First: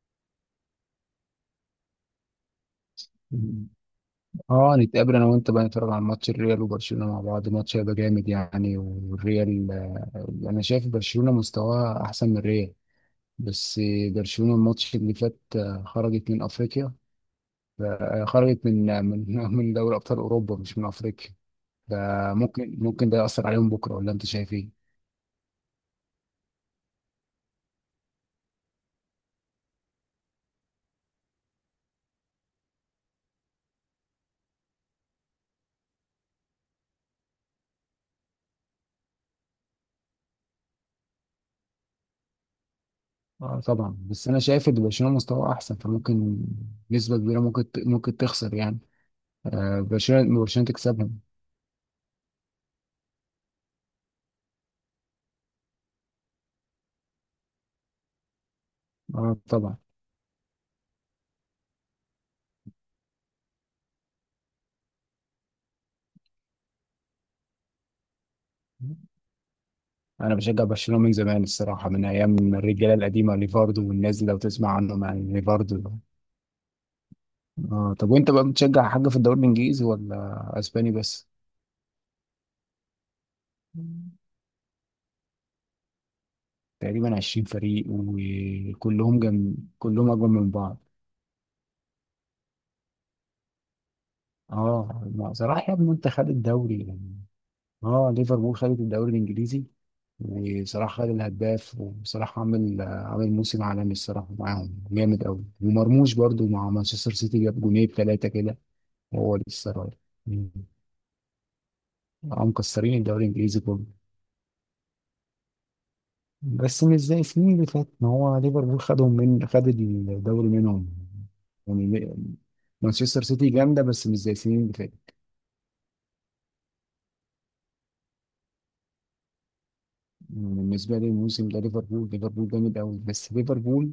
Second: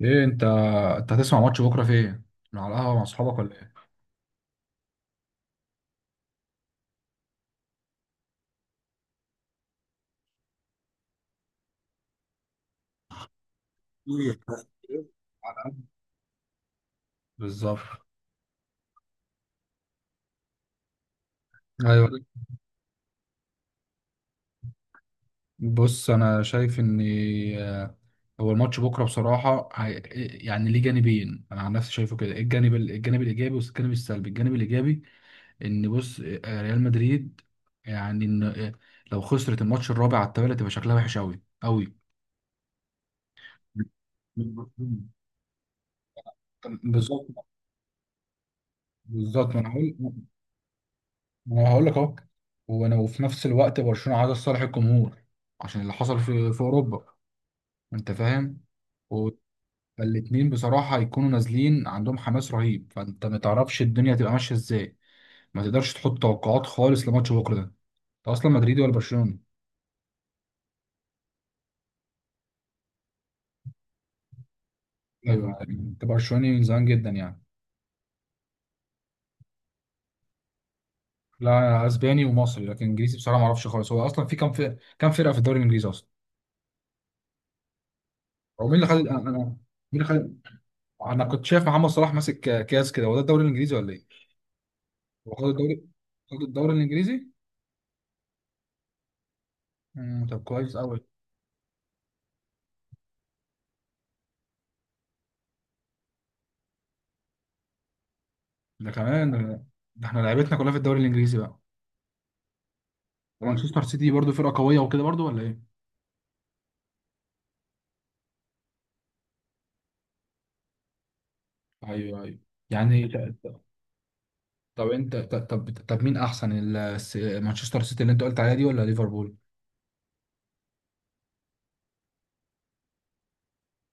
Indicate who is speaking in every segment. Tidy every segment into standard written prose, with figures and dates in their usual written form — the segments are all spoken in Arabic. Speaker 1: ايه انت هتسمع ماتش بكره فين؟ على القهوه مع اصحابك ولا ايه؟
Speaker 2: اه، نتقابل انا وانت بقى نتفرج على ماتش الريال وبرشلونه مع بعض. ماتش هيبقى جامد يعني، والريال انا شايف برشلونه مستواها احسن من الريال. بس برشلونه الماتش اللي فات
Speaker 1: على القهوة.
Speaker 2: خرجت من افريقيا.
Speaker 1: بالظبط.
Speaker 2: خرجت من من دوري ابطال اوروبا، مش من افريقيا.
Speaker 1: ايوه.
Speaker 2: فممكن ده ياثر عليهم بكره، ولا انت شايف ايه؟
Speaker 1: بص، انا شايف ان آه، هو الماتش بكره بصراحه يعني ليه جانبين. انا عن نفسي شايفه كده، الجانب الجانب الايجابي والجانب السلبي. الجانب الايجابي ان بص ريال مدريد، يعني ان لو خسرت الماتش الرابع على التوالي تبقى شكلها وحش قوي قوي.
Speaker 2: اه طبعا، بس انا شايف
Speaker 1: بالظبط.
Speaker 2: ان برشلونه مستواه احسن، فممكن نسبه كبيره ممكن تخسر يعني.
Speaker 1: بالظبط، ما انا هقول
Speaker 2: برشلونه تكسبهم.
Speaker 1: انا هقول لك اهو. وانا، وفي نفس الوقت، برشلونه عايزه لصالح الجمهور عشان اللي حصل في اوروبا، انت فاهم؟ و-
Speaker 2: اه طبعا،
Speaker 1: فالاتنين بصراحه هيكونوا نازلين عندهم حماس رهيب، فانت ما تعرفش الدنيا هتبقى ماشيه ازاي. ما تقدرش تحط توقعات خالص لماتش بكره. ده انت اصلا مدريدي ولا برشلوني؟
Speaker 2: انا بشجع برشلونه من زمان الصراحه، من ايام الرجاله القديمه ليفاردو، والناس اللي لو تسمع عنهم يعني
Speaker 1: ايوه،
Speaker 2: ليفاردو.
Speaker 1: انت برشلوني من زمان جدا يعني.
Speaker 2: اه، طب وانت بقى بتشجع حاجه في الدوري الانجليزي ولا اسباني بس؟
Speaker 1: لا، اسباني ومصري، لكن انجليزي بصراحه ما اعرفش خالص. هو اصلا في كام فرقه في الدوري الانجليزي اصلا؟
Speaker 2: تقريبا 20 فريق،
Speaker 1: هو مين اللي خد؟
Speaker 2: وكلهم
Speaker 1: مين اللي
Speaker 2: كلهم اجمل
Speaker 1: خد؟
Speaker 2: من بعض.
Speaker 1: انا كنت شايف محمد صلاح ماسك كاس كده، هو ده الدوري الانجليزي ولا ايه؟ هو خد
Speaker 2: صراحه يا
Speaker 1: الدوري.
Speaker 2: ابني انت خد
Speaker 1: خد الدوري
Speaker 2: الدوري يعني.
Speaker 1: الانجليزي.
Speaker 2: اه، ليفربول خدت الدوري الانجليزي.
Speaker 1: طب كويس قوي.
Speaker 2: وصراحه خد الهداف، وصراحه عامل موسم عالمي الصراحه، معاهم جامد قوي. ومرموش برضو مع مانشستر سيتي جاب جونين ثلاثه كده،
Speaker 1: ده كمان.
Speaker 2: هو لسه رايح.
Speaker 1: ده احنا
Speaker 2: مم.
Speaker 1: لعبتنا كلها في الدوري الانجليزي بقى. مم.
Speaker 2: مكسرين الدوري الانجليزي
Speaker 1: ومانشستر
Speaker 2: كله.
Speaker 1: سيتي برضو فرقه قويه وكده برضو، ولا ايه؟
Speaker 2: بس مش زي السنين اللي فاتت، ما هو ليفربول خدهم، من خد الدوري منهم يعني.
Speaker 1: ايوه، ايوه. يعني
Speaker 2: مانشستر
Speaker 1: ط-
Speaker 2: سيتي جامده، بس مش زي السنين اللي
Speaker 1: طب
Speaker 2: فاتت.
Speaker 1: انت طب مين احسن مانشستر سيتي اللي انت قلت عليها دي ولا ليفربول؟
Speaker 2: يعني بالنسبه لي الموسم ده ليفربول، ليفربول جامد قوي. بس ليفربول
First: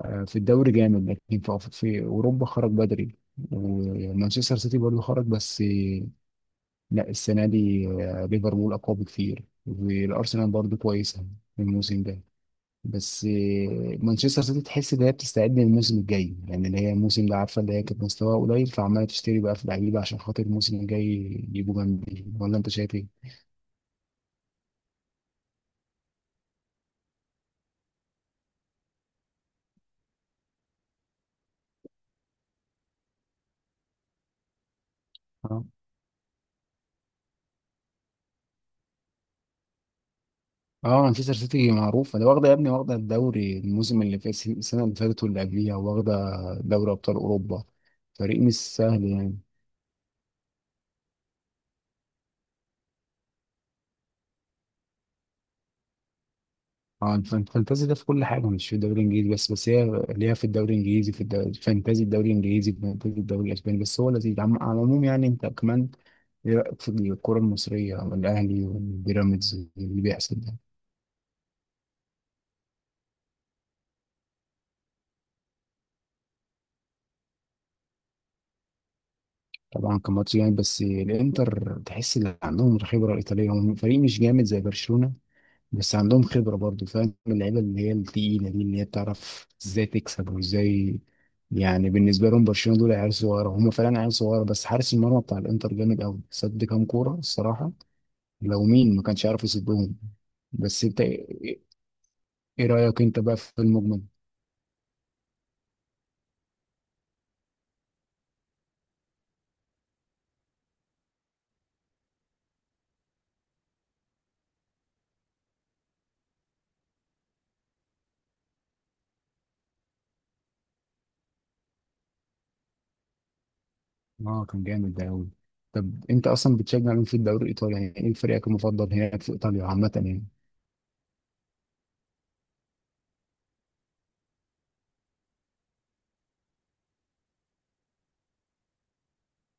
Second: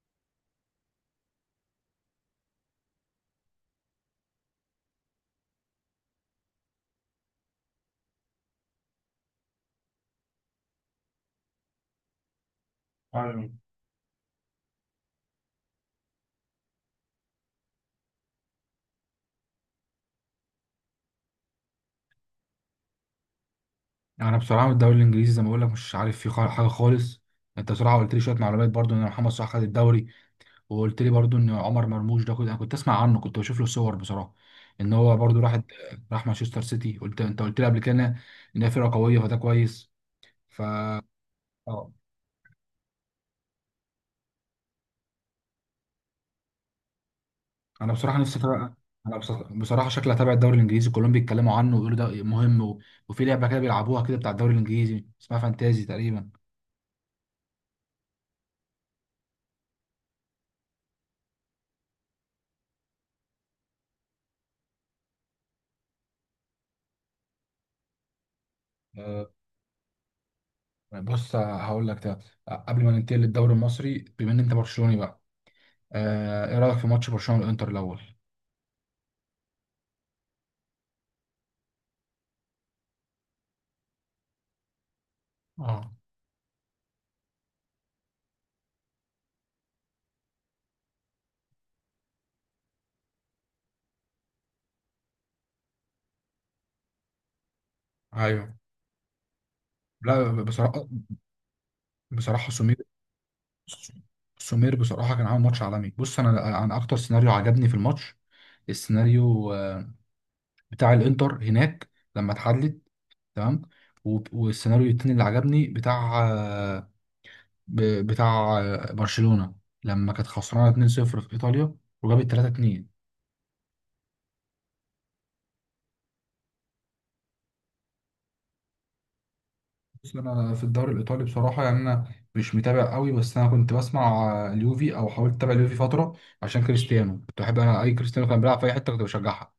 Speaker 2: في الدوري جامد، لكن في في اوروبا خرج بدري. ومانشستر سيتي برضه خرج، بس لا السنه دي ليفربول اقوى بكتير. والارسنال برضه كويسه الموسم ده. بس
Speaker 1: ايوه.
Speaker 2: مانشستر سيتي تحس ان هي بتستعد للموسم الجاي، يعني اللي هي الموسم ده عارفه اللي هي كانت مستواها قليل، فعماله تشتري بقى في لعيبه عشان خاطر الموسم الجاي يجيبوا جنبي، ولا انت شايف ايه؟
Speaker 1: انا بصراحه الدوري الانجليزي زي ما بقول لك مش عارف فيه حاجه خالص. انت بصراحه قلت لي شويه معلومات برضو ان محمد صلاح خد الدوري، وقلت لي برضو ان عمر مرموش ده كنت اسمع عنه، كنت بشوف له صور بصراحه، ان هو برضو راح
Speaker 2: اه.
Speaker 1: راح مانشستر سيتي. انت قلت لي قبل كده ان هي فرقه قويه، فده كويس. ف
Speaker 2: اه، مانشستر سيتي
Speaker 1: اه،
Speaker 2: معروفه، ده واخده يا ابني، واخده الدوري الموسم اللي فات، السنه اللي فاتت واللي قبليها، واخده دوري ابطال اوروبا.
Speaker 1: انا بصراحه نفسي
Speaker 2: فريق مش
Speaker 1: أتابع.
Speaker 2: سهل
Speaker 1: انا
Speaker 2: يعني.
Speaker 1: بصراحه شكلي هتابع الدوري الانجليزي، كلهم بيتكلموا عنه ويقولوا ده مهم. و... وفي لعبه كده بيلعبوها كده بتاع الدوري الانجليزي اسمها فانتازي تقريبا.
Speaker 2: اه، الفانتازي ده في كل حاجه، مش في الدوري الانجليزي بس. بس هي ليها في الدوري الانجليزي، في الدوري الفانتازي، الدوري الانجليزي الفانتازي، الدوري الاسباني. بس هو لذيذ على العموم يعني. انت كمان ايه رايك في الكره المصريه والاهلي
Speaker 1: آه،
Speaker 2: والبيراميدز اللي بيحصل ده؟
Speaker 1: بص هقول لك ده، قبل ما ننتقل للدوري المصري، بما ان انت برشلوني بقى، ايه رايك في ماتش برشلونه والانتر الاول؟
Speaker 2: طبعا كان ماتش جامد، بس الانتر تحس ان عندهم الخبره الايطاليه. هم فريق مش جامد زي برشلونه،
Speaker 1: اه.
Speaker 2: بس عندهم خبرة برضو، فاهم اللعيبة اللي هي التقيلة دي، اللي هي بتعرف ازاي تكسب وازاي. يعني بالنسبة لهم برشلونة دول عيال صغيرة، هم فعلا عيال صغيرة. بس حارس المرمى بتاع الانتر جامد قوي، صد كام كورة الصراحة،
Speaker 1: ايوه.
Speaker 2: لو مين ما كانش عارف يصدهم.
Speaker 1: لا،
Speaker 2: بس
Speaker 1: بصراحه.
Speaker 2: انت ايه
Speaker 1: بصراحة
Speaker 2: إيه
Speaker 1: سمير.
Speaker 2: رأيك انت بقى في المجمل؟
Speaker 1: بصراحة كان عامل ماتش عالمي. بص، أنا أكتر سيناريو عجبني في الماتش، السيناريو بتاع الإنتر هناك لما اتحدد، تمام. والسيناريو التاني اللي عجبني بتاع برشلونة لما كانت خسرانة 2-0 في إيطاليا وجابت 3-2.
Speaker 2: اه، كان جامد ده قوي. طب انت اصلا بتشجع مين في الدوري الايطالي يعني؟ ايه فريقك المفضل هناك في ايطاليا عامة
Speaker 1: بص،
Speaker 2: يعني؟
Speaker 1: أنا في الدوري الإيطالي بصراحة يعني أنا مش متابع قوي، بس أنا كنت بسمع اليوفي، أو حاولت أتابع اليوفي فترة عشان كريستيانو. كنت بحب أنا أي كريستيانو، كان بيلعب في أي حتة كنت بشجعها.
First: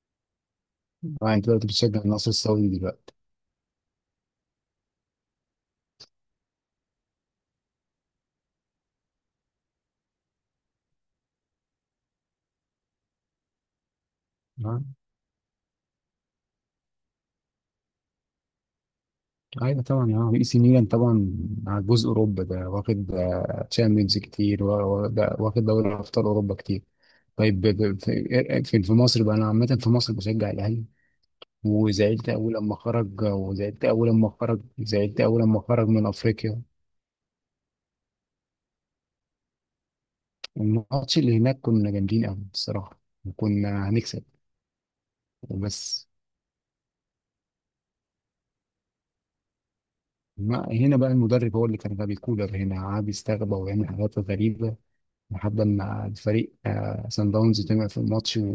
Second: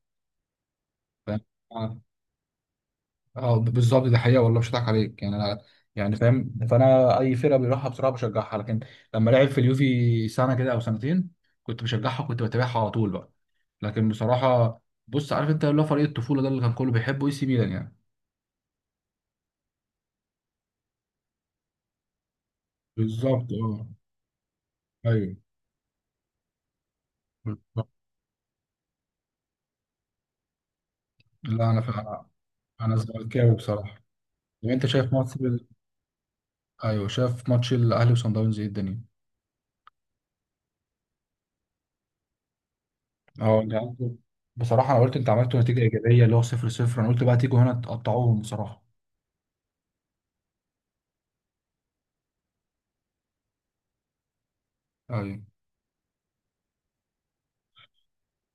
Speaker 2: اه، انت دلوقتي بتشجع
Speaker 1: فاهم؟
Speaker 2: النصر السعودي دلوقتي.
Speaker 1: اه، بالظبط، دي حقيقه والله، مش هضحك عليك، يعني انا يعني فاهم. فانا اي فرقه بيروحها بصراحه بشجعها، لكن لما لعب في اليوفي سنه كده او سنتين كنت بشجعها، كنت بتابعها على طول بقى. لكن بصراحه، بص عارف انت اللي هو فريق الطفوله ده اللي كان كله بيحبه، اي سي ميلان يعني.
Speaker 2: ايوه طبعا، اه اي سي ميلان طبعا. على جزء اوروبا ده واخد
Speaker 1: بالظبط، اه.
Speaker 2: تشامبيونز كتير،
Speaker 1: ايوه.
Speaker 2: ده واخد دوري ابطال اوروبا كتير. طيب
Speaker 1: بالظبط.
Speaker 2: في في مصر بقى، انا عامه في مصر بشجع الاهلي.
Speaker 1: لا، انا فعلا
Speaker 2: وزعلت اول لما
Speaker 1: انا
Speaker 2: خرج،
Speaker 1: زملكاوي بصراحه. طب انت شايف
Speaker 2: زعلت
Speaker 1: ماتش
Speaker 2: اول لما
Speaker 1: ال...
Speaker 2: خرج من افريقيا.
Speaker 1: ايوه، شايف ماتش الاهلي وصن داونز، ايه الدنيا؟
Speaker 2: الماتش اللي هناك كنا جامدين قوي الصراحه،
Speaker 1: اه،
Speaker 2: وكنا هنكسب
Speaker 1: بصراحه انا قلت انت عملت نتيجه
Speaker 2: وبس.
Speaker 1: ايجابيه اللي هو 0 0، انا قلت بقى تيجوا هنا تقطعوهم بصراحه.
Speaker 2: ما هنا بقى المدرب هو اللي كان غبي، كولر هنا قعد يستغبى ويعمل حاجات غريبه،
Speaker 1: ايوه.
Speaker 2: لحد ما الفريق سان داونز طمع في الماتش،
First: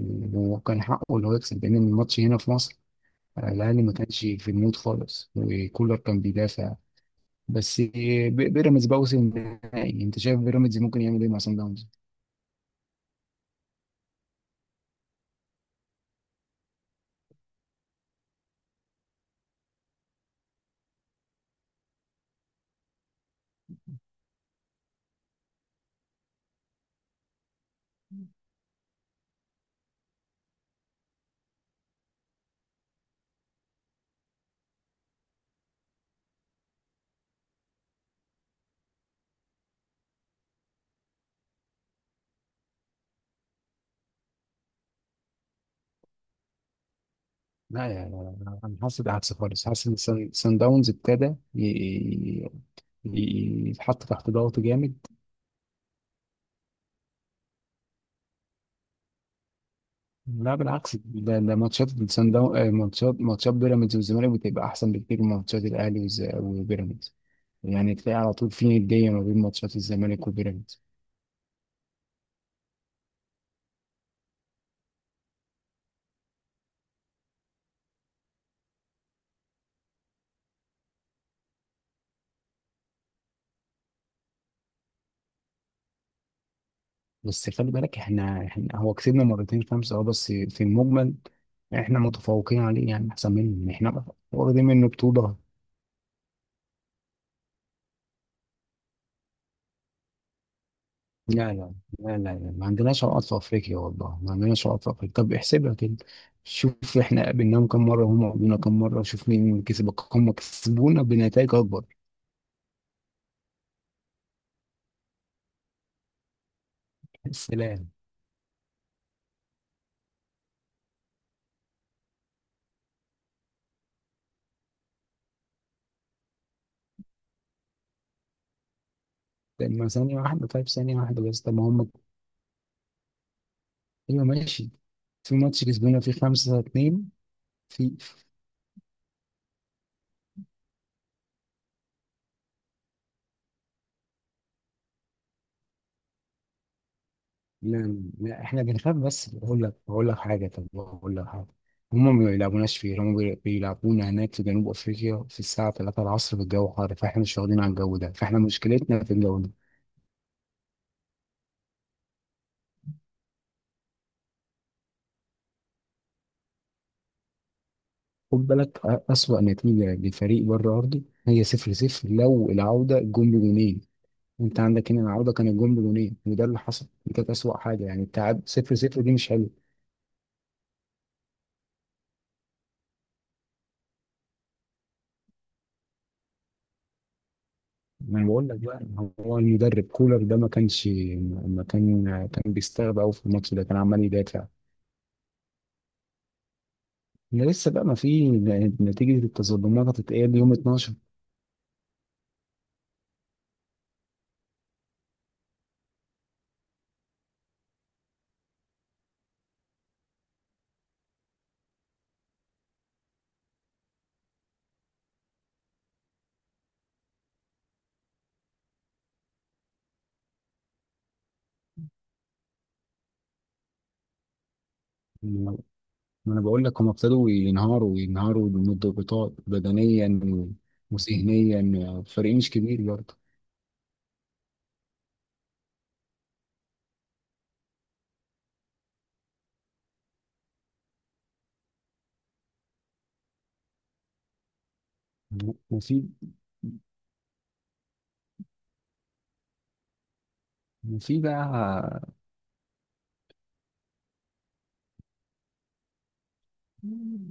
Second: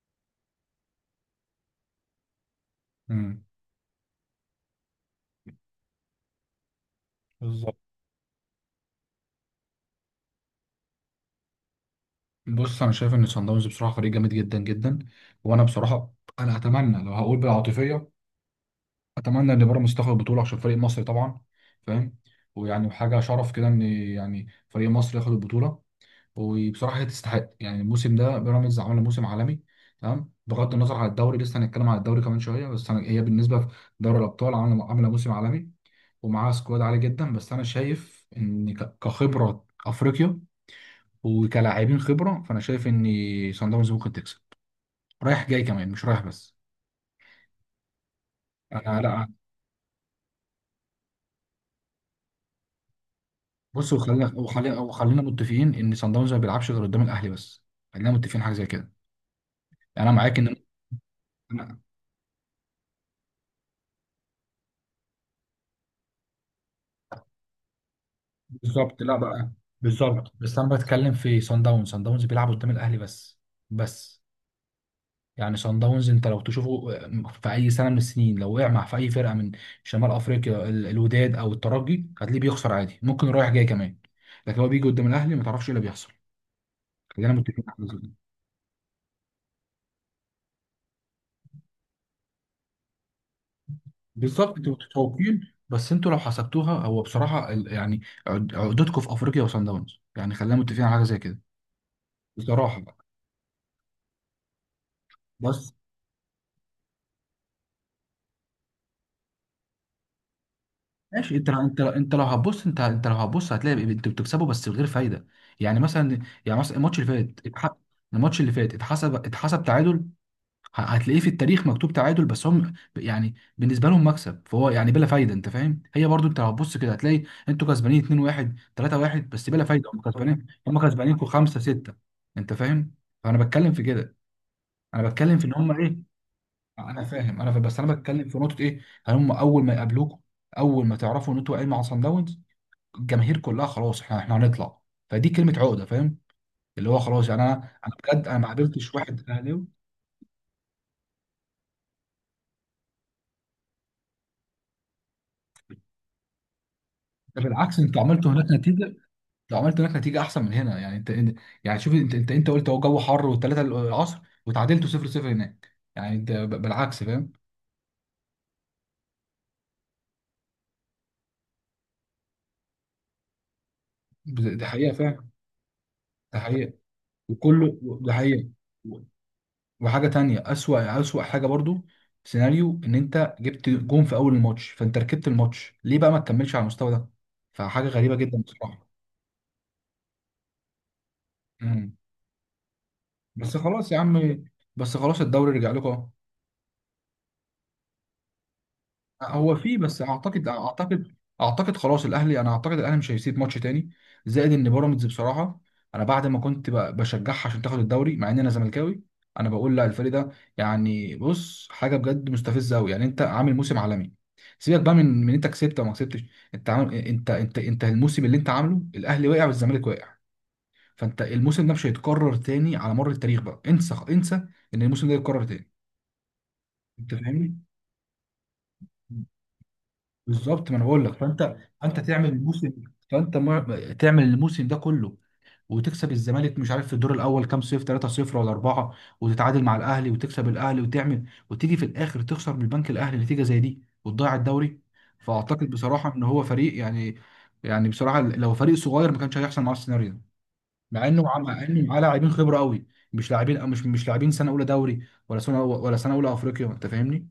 Speaker 2: وكان حقه اللي هو يكسب، لان الماتش هنا في مصر.
Speaker 1: مم.
Speaker 2: الاهلي ما كانش في المود خالص، وكولر كان بيدافع.
Speaker 1: بالظبط.
Speaker 2: بس بيراميدز بقى وصل النهائي، انت شايف بيراميدز ممكن يعمل ايه مع سان داونز؟
Speaker 1: بص، انا شايف ان صن داونز بصراحه فريق جامد جدا جدا. وانا بصراحه، انا اتمنى لو هقول بالعاطفيه، اتمنى ان بيراميدز تاخد البطوله عشان فريق مصري طبعا، فاهم؟ ويعني حاجه شرف كده ان يعني فريق مصر ياخد البطوله. وبصراحه هي تستحق، يعني الموسم ده بيراميدز عمل موسم عالمي. تمام، بغض النظر عن الدوري، لسه هنتكلم عن الدوري كمان شويه، بس انا هي بالنسبه في دوري الابطال عامله موسم عالمي، ومعاها سكواد عالي جدا. بس انا شايف ان كخبره افريقيا وكلاعبين خبره، فانا شايف ان صن داونز ممكن تكسب رايح جاي كمان، مش رايح بس.
Speaker 2: لا يا لا، لا، انا
Speaker 1: انا
Speaker 2: حاسس
Speaker 1: لا.
Speaker 2: بالعكس خالص، حاسس ان سان داونز ابتدى ي- ي-
Speaker 1: بص،
Speaker 2: يتحط تحت
Speaker 1: وخلينا
Speaker 2: ضغط
Speaker 1: وخلينا
Speaker 2: جامد.
Speaker 1: وخلينا متفقين ان صن داونز ما بيلعبش غير قدام الاهلي بس. خلينا متفقين حاجه زي كده. يعني انا معاك ان.
Speaker 2: لا بالعكس، ده
Speaker 1: أنا.
Speaker 2: ماتشات سان داونز، ماتشات بيراميدز والزمالك بتبقى احسن بكتير من ماتشات الاهلي وبيراميدز. يعني تلاقي على طول في
Speaker 1: بالظبط،
Speaker 2: ندية
Speaker 1: لا
Speaker 2: ما بين
Speaker 1: بقى.
Speaker 2: ماتشات الزمالك
Speaker 1: بالظبط، بس انا
Speaker 2: وبيراميدز.
Speaker 1: بتكلم في صن داونز. صن داونز بيلعب قدام الاهلي بس. بس. يعني صن داونز انت لو تشوفه في اي سنه من السنين، لو وقع مع في اي فرقه من شمال افريقيا، الوداد او الترجي، هتلاقيه بيخسر عادي، ممكن رايح جاي كمان. لكن هو بيجي قدام الاهلي ما تعرفش ايه اللي بيحصل. خلينا
Speaker 2: بس
Speaker 1: متفقين
Speaker 2: خلي
Speaker 1: على الجزء
Speaker 2: بالك،
Speaker 1: ده.
Speaker 2: احنا هو كسبنا مرتين خمسة اه، بس في المجمل احنا متفوقين عليه يعني، احسن منهم احنا،
Speaker 1: بالظبط،
Speaker 2: واخدين
Speaker 1: انتوا
Speaker 2: منه بطولة.
Speaker 1: متفوقين، بس انتوا لو حسبتوها هو بصراحه يعني عقدتكم في افريقيا وصن داونز، يعني خلينا متفقين على حاجه زي كده.
Speaker 2: لا، ما
Speaker 1: بصراحه بقى.
Speaker 2: عندناش عقد في افريقيا، والله ما عندناش عقد في افريقيا. طب
Speaker 1: بس.
Speaker 2: احسبها كده، شوف احنا قابلناهم كم مرة وهم قابلونا كم مرة، شوف مين كسب. هم كسبونا
Speaker 1: ماشي، انت
Speaker 2: بنتائج
Speaker 1: انت
Speaker 2: اكبر.
Speaker 1: انت لو هتبص انت انت لو هتبص هتلاقي انتوا بتكسبوا بس بغير فايده. يعني مثلا، الماتش اللي فات
Speaker 2: السلام.
Speaker 1: الماتش اللي فات اتحسب تعادل. هتلاقيه في التاريخ مكتوب تعادل، بس هم يعني بالنسبه لهم مكسب، فهو يعني بلا فايده، انت فاهم؟ هي برضو انت هتبص كده هتلاقي انتوا كسبانين 2 1 3 1 بس بلا
Speaker 2: لما
Speaker 1: فايده، هم
Speaker 2: ثانية
Speaker 1: كسبانين،
Speaker 2: واحدة، طيب
Speaker 1: هم
Speaker 2: ثانية واحدة
Speaker 1: كسبانينكم
Speaker 2: بس، طب
Speaker 1: 5
Speaker 2: ما هم.
Speaker 1: 6. انت فاهم؟ فانا بتكلم في كده.
Speaker 2: ايوه، ماشي.
Speaker 1: انا
Speaker 2: في
Speaker 1: بتكلم في ان
Speaker 2: ماتش
Speaker 1: هم
Speaker 2: كسبونا
Speaker 1: ايه.
Speaker 2: فيه خمسة
Speaker 1: انا
Speaker 2: اتنين.
Speaker 1: فاهم، انا فاهم. بس انا
Speaker 2: في
Speaker 1: بتكلم في نقطه، ايه؟ هل هم اول ما يقابلوكوا، اول ما تعرفوا ان انتوا واقعين مع صن داونز، الجماهير كلها خلاص، احنا هنطلع، فدي كلمه عقده، فاهم؟ اللي هو خلاص يعني انا. انا
Speaker 2: لا
Speaker 1: بجد انا
Speaker 2: لا
Speaker 1: ما
Speaker 2: احنا
Speaker 1: قابلتش
Speaker 2: بنخاف، بس
Speaker 1: واحد
Speaker 2: بقول
Speaker 1: اهلاوي.
Speaker 2: لك، بقول لك حاجه، طب بقول لك حاجه. هم ما بيلعبوناش فيه، هم بيلعبونا هناك في جنوب افريقيا في الساعه 3 العصر، في الجو حار، فاحنا مش
Speaker 1: ده
Speaker 2: واخدين على
Speaker 1: بالعكس،
Speaker 2: الجو
Speaker 1: انتوا
Speaker 2: ده،
Speaker 1: عملتوا
Speaker 2: فاحنا
Speaker 1: هناك نتيجه.
Speaker 2: مشكلتنا في الجو ده.
Speaker 1: لو عملت هناك نتيجه احسن من هنا، يعني يعني شوف، انت قلت هو جو حر والثلاثه العصر، وتعادلتوا 0 0 هناك. يعني انت بالعكس، فاهم؟
Speaker 2: خد بالك، اسوأ نتيجه لفريق بره ارضي هي 0 0، لو العوده جون بجونين. انت
Speaker 1: دي
Speaker 2: عندك
Speaker 1: حقيقه
Speaker 2: هنا
Speaker 1: فعلا.
Speaker 2: العوده كان الجون بجونين،
Speaker 1: ده
Speaker 2: وده اللي
Speaker 1: حقيقه.
Speaker 2: حصل. دي كانت اسوأ
Speaker 1: وكله
Speaker 2: حاجه، يعني
Speaker 1: ده
Speaker 2: التعادل
Speaker 1: حقيقه.
Speaker 2: 0
Speaker 1: و-
Speaker 2: 0 دي مش حلوه.
Speaker 1: وحاجه تانية، اسوأ حاجه برضو، سيناريو ان انت جبت جون في اول الماتش، فانت ركبت الماتش ليه بقى، ما تكملش على المستوى ده؟ فحاجه غريبه
Speaker 2: ما انا
Speaker 1: جدا
Speaker 2: بقول لك بقى،
Speaker 1: بصراحه.
Speaker 2: هو المدرب كولر ده ما كانش، ما
Speaker 1: مم.
Speaker 2: كان كان بيستغرب قوي في الماتش
Speaker 1: بس
Speaker 2: ده، كان
Speaker 1: خلاص يا
Speaker 2: عمال
Speaker 1: عم.
Speaker 2: يدافع.
Speaker 1: بس خلاص الدوري رجع لكم اهو.
Speaker 2: ده لسه بقى، ما في نتيجة
Speaker 1: هو فيه،
Speaker 2: التظلمات،
Speaker 1: بس
Speaker 2: هتتقال
Speaker 1: اعتقد
Speaker 2: يوم 12.
Speaker 1: اعتقد اعتقد خلاص الاهلي، انا اعتقد الاهلي مش هيسيب ماتش تاني. زائد ان بيراميدز بصراحه انا بعد ما كنت بشجعها عشان تاخد الدوري مع ان انا زملكاوي، انا بقول لا، الفريق ده، يعني بص، حاجه بجد مستفزه قوي يعني. انت عامل موسم عالمي، سيبك بقى من انت كسبت او ما كسبتش. انت الموسم اللي انت عامله، الاهلي وقع والزمالك وقع، فانت الموسم ده مش هيتكرر تاني على مر التاريخ بقى، انسى انسى ان الموسم ده يتكرر
Speaker 2: ما
Speaker 1: تاني.
Speaker 2: انا بقول لك، هم
Speaker 1: انت
Speaker 2: ابتدوا
Speaker 1: فاهمني؟
Speaker 2: ينهاروا، ينهاروا من الضغوطات بدنيا
Speaker 1: بالظبط، ما انا بقول لك، فانت انت
Speaker 2: وذهنيا.
Speaker 1: تعمل
Speaker 2: فريق مش
Speaker 1: الموسم،
Speaker 2: كبير برضه.
Speaker 1: فانت تعمل الموسم ده كله، وتكسب الزمالك، مش عارف في الدور الاول كام، صفر 3، صفر ولا 4، وتتعادل مع الاهلي وتكسب الاهلي وتعمل، وتيجي في الاخر تخسر من البنك الاهلي نتيجه زي دي وتضيع الدوري. فاعتقد
Speaker 2: وفي
Speaker 1: بصراحه ان هو فريق يعني، يعني بصراحه لو فريق صغير ما كانش هيحصل معاه السيناريو ده، مع
Speaker 2: وفي
Speaker 1: انه معاه
Speaker 2: بقى.
Speaker 1: لاعبين خبره قوي، مش لاعبين، مش مش لاعبين سنه اولى دوري، ولا سنه اولى افريقيا. انت فاهمني؟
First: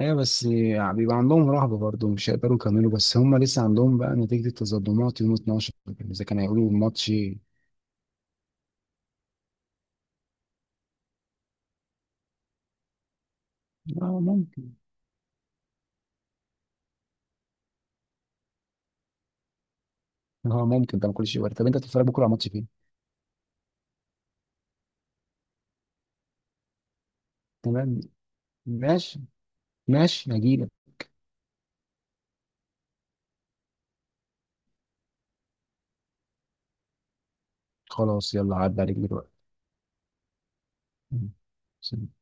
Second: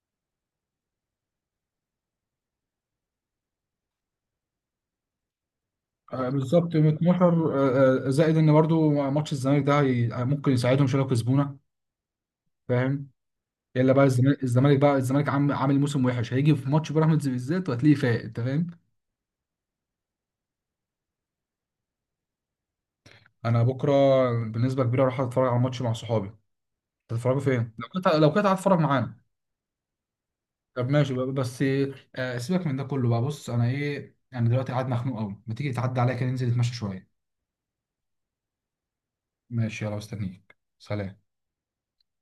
Speaker 2: ايوه بس يعني بيبقى عندهم رهبة برضه، مش هيقدروا يكملوا. بس هم لسه عندهم بقى نتيجة التظلمات يوم 12، اذا كانوا هيقولوا
Speaker 1: بالظبط،
Speaker 2: الماتش.
Speaker 1: متنحر. زائد ان برضو ماتش الزمالك ده ممكن يساعدهم شويه لو كسبونا، فاهم؟ الا بقى
Speaker 2: اه
Speaker 1: الزمالك
Speaker 2: ممكن،
Speaker 1: الزمالك بقى الزمالك عام- عامل موسم وحش، هيجي في ماتش بيراميدز بالذات وهتلاقيه فايق، انت فاهم؟
Speaker 2: اه ممكن ده، ما كل شيء وارد. طب انت هتتفرج بكره على ماتش فين؟
Speaker 1: انا بكره، بالنسبه كبيره اروح اتفرج على ماتش مع صحابي. هتتفرجوا فين، لو
Speaker 2: تمام،
Speaker 1: كنت هتفرج معانا؟
Speaker 2: ماشي. ماشي هجيلك.
Speaker 1: طب ماشي بقى بس، سيبك من ده كله بقى. بص انا ايه، انا دلوقتي قاعد مخنوق قوي، ما تيجي تعدي عليا كده ننزل نتمشى شويه؟
Speaker 2: خلاص يلا، عدى عليك دلوقتي.
Speaker 1: ماشي، يلا، مستنيك، سلام.
Speaker 2: مم. سلام.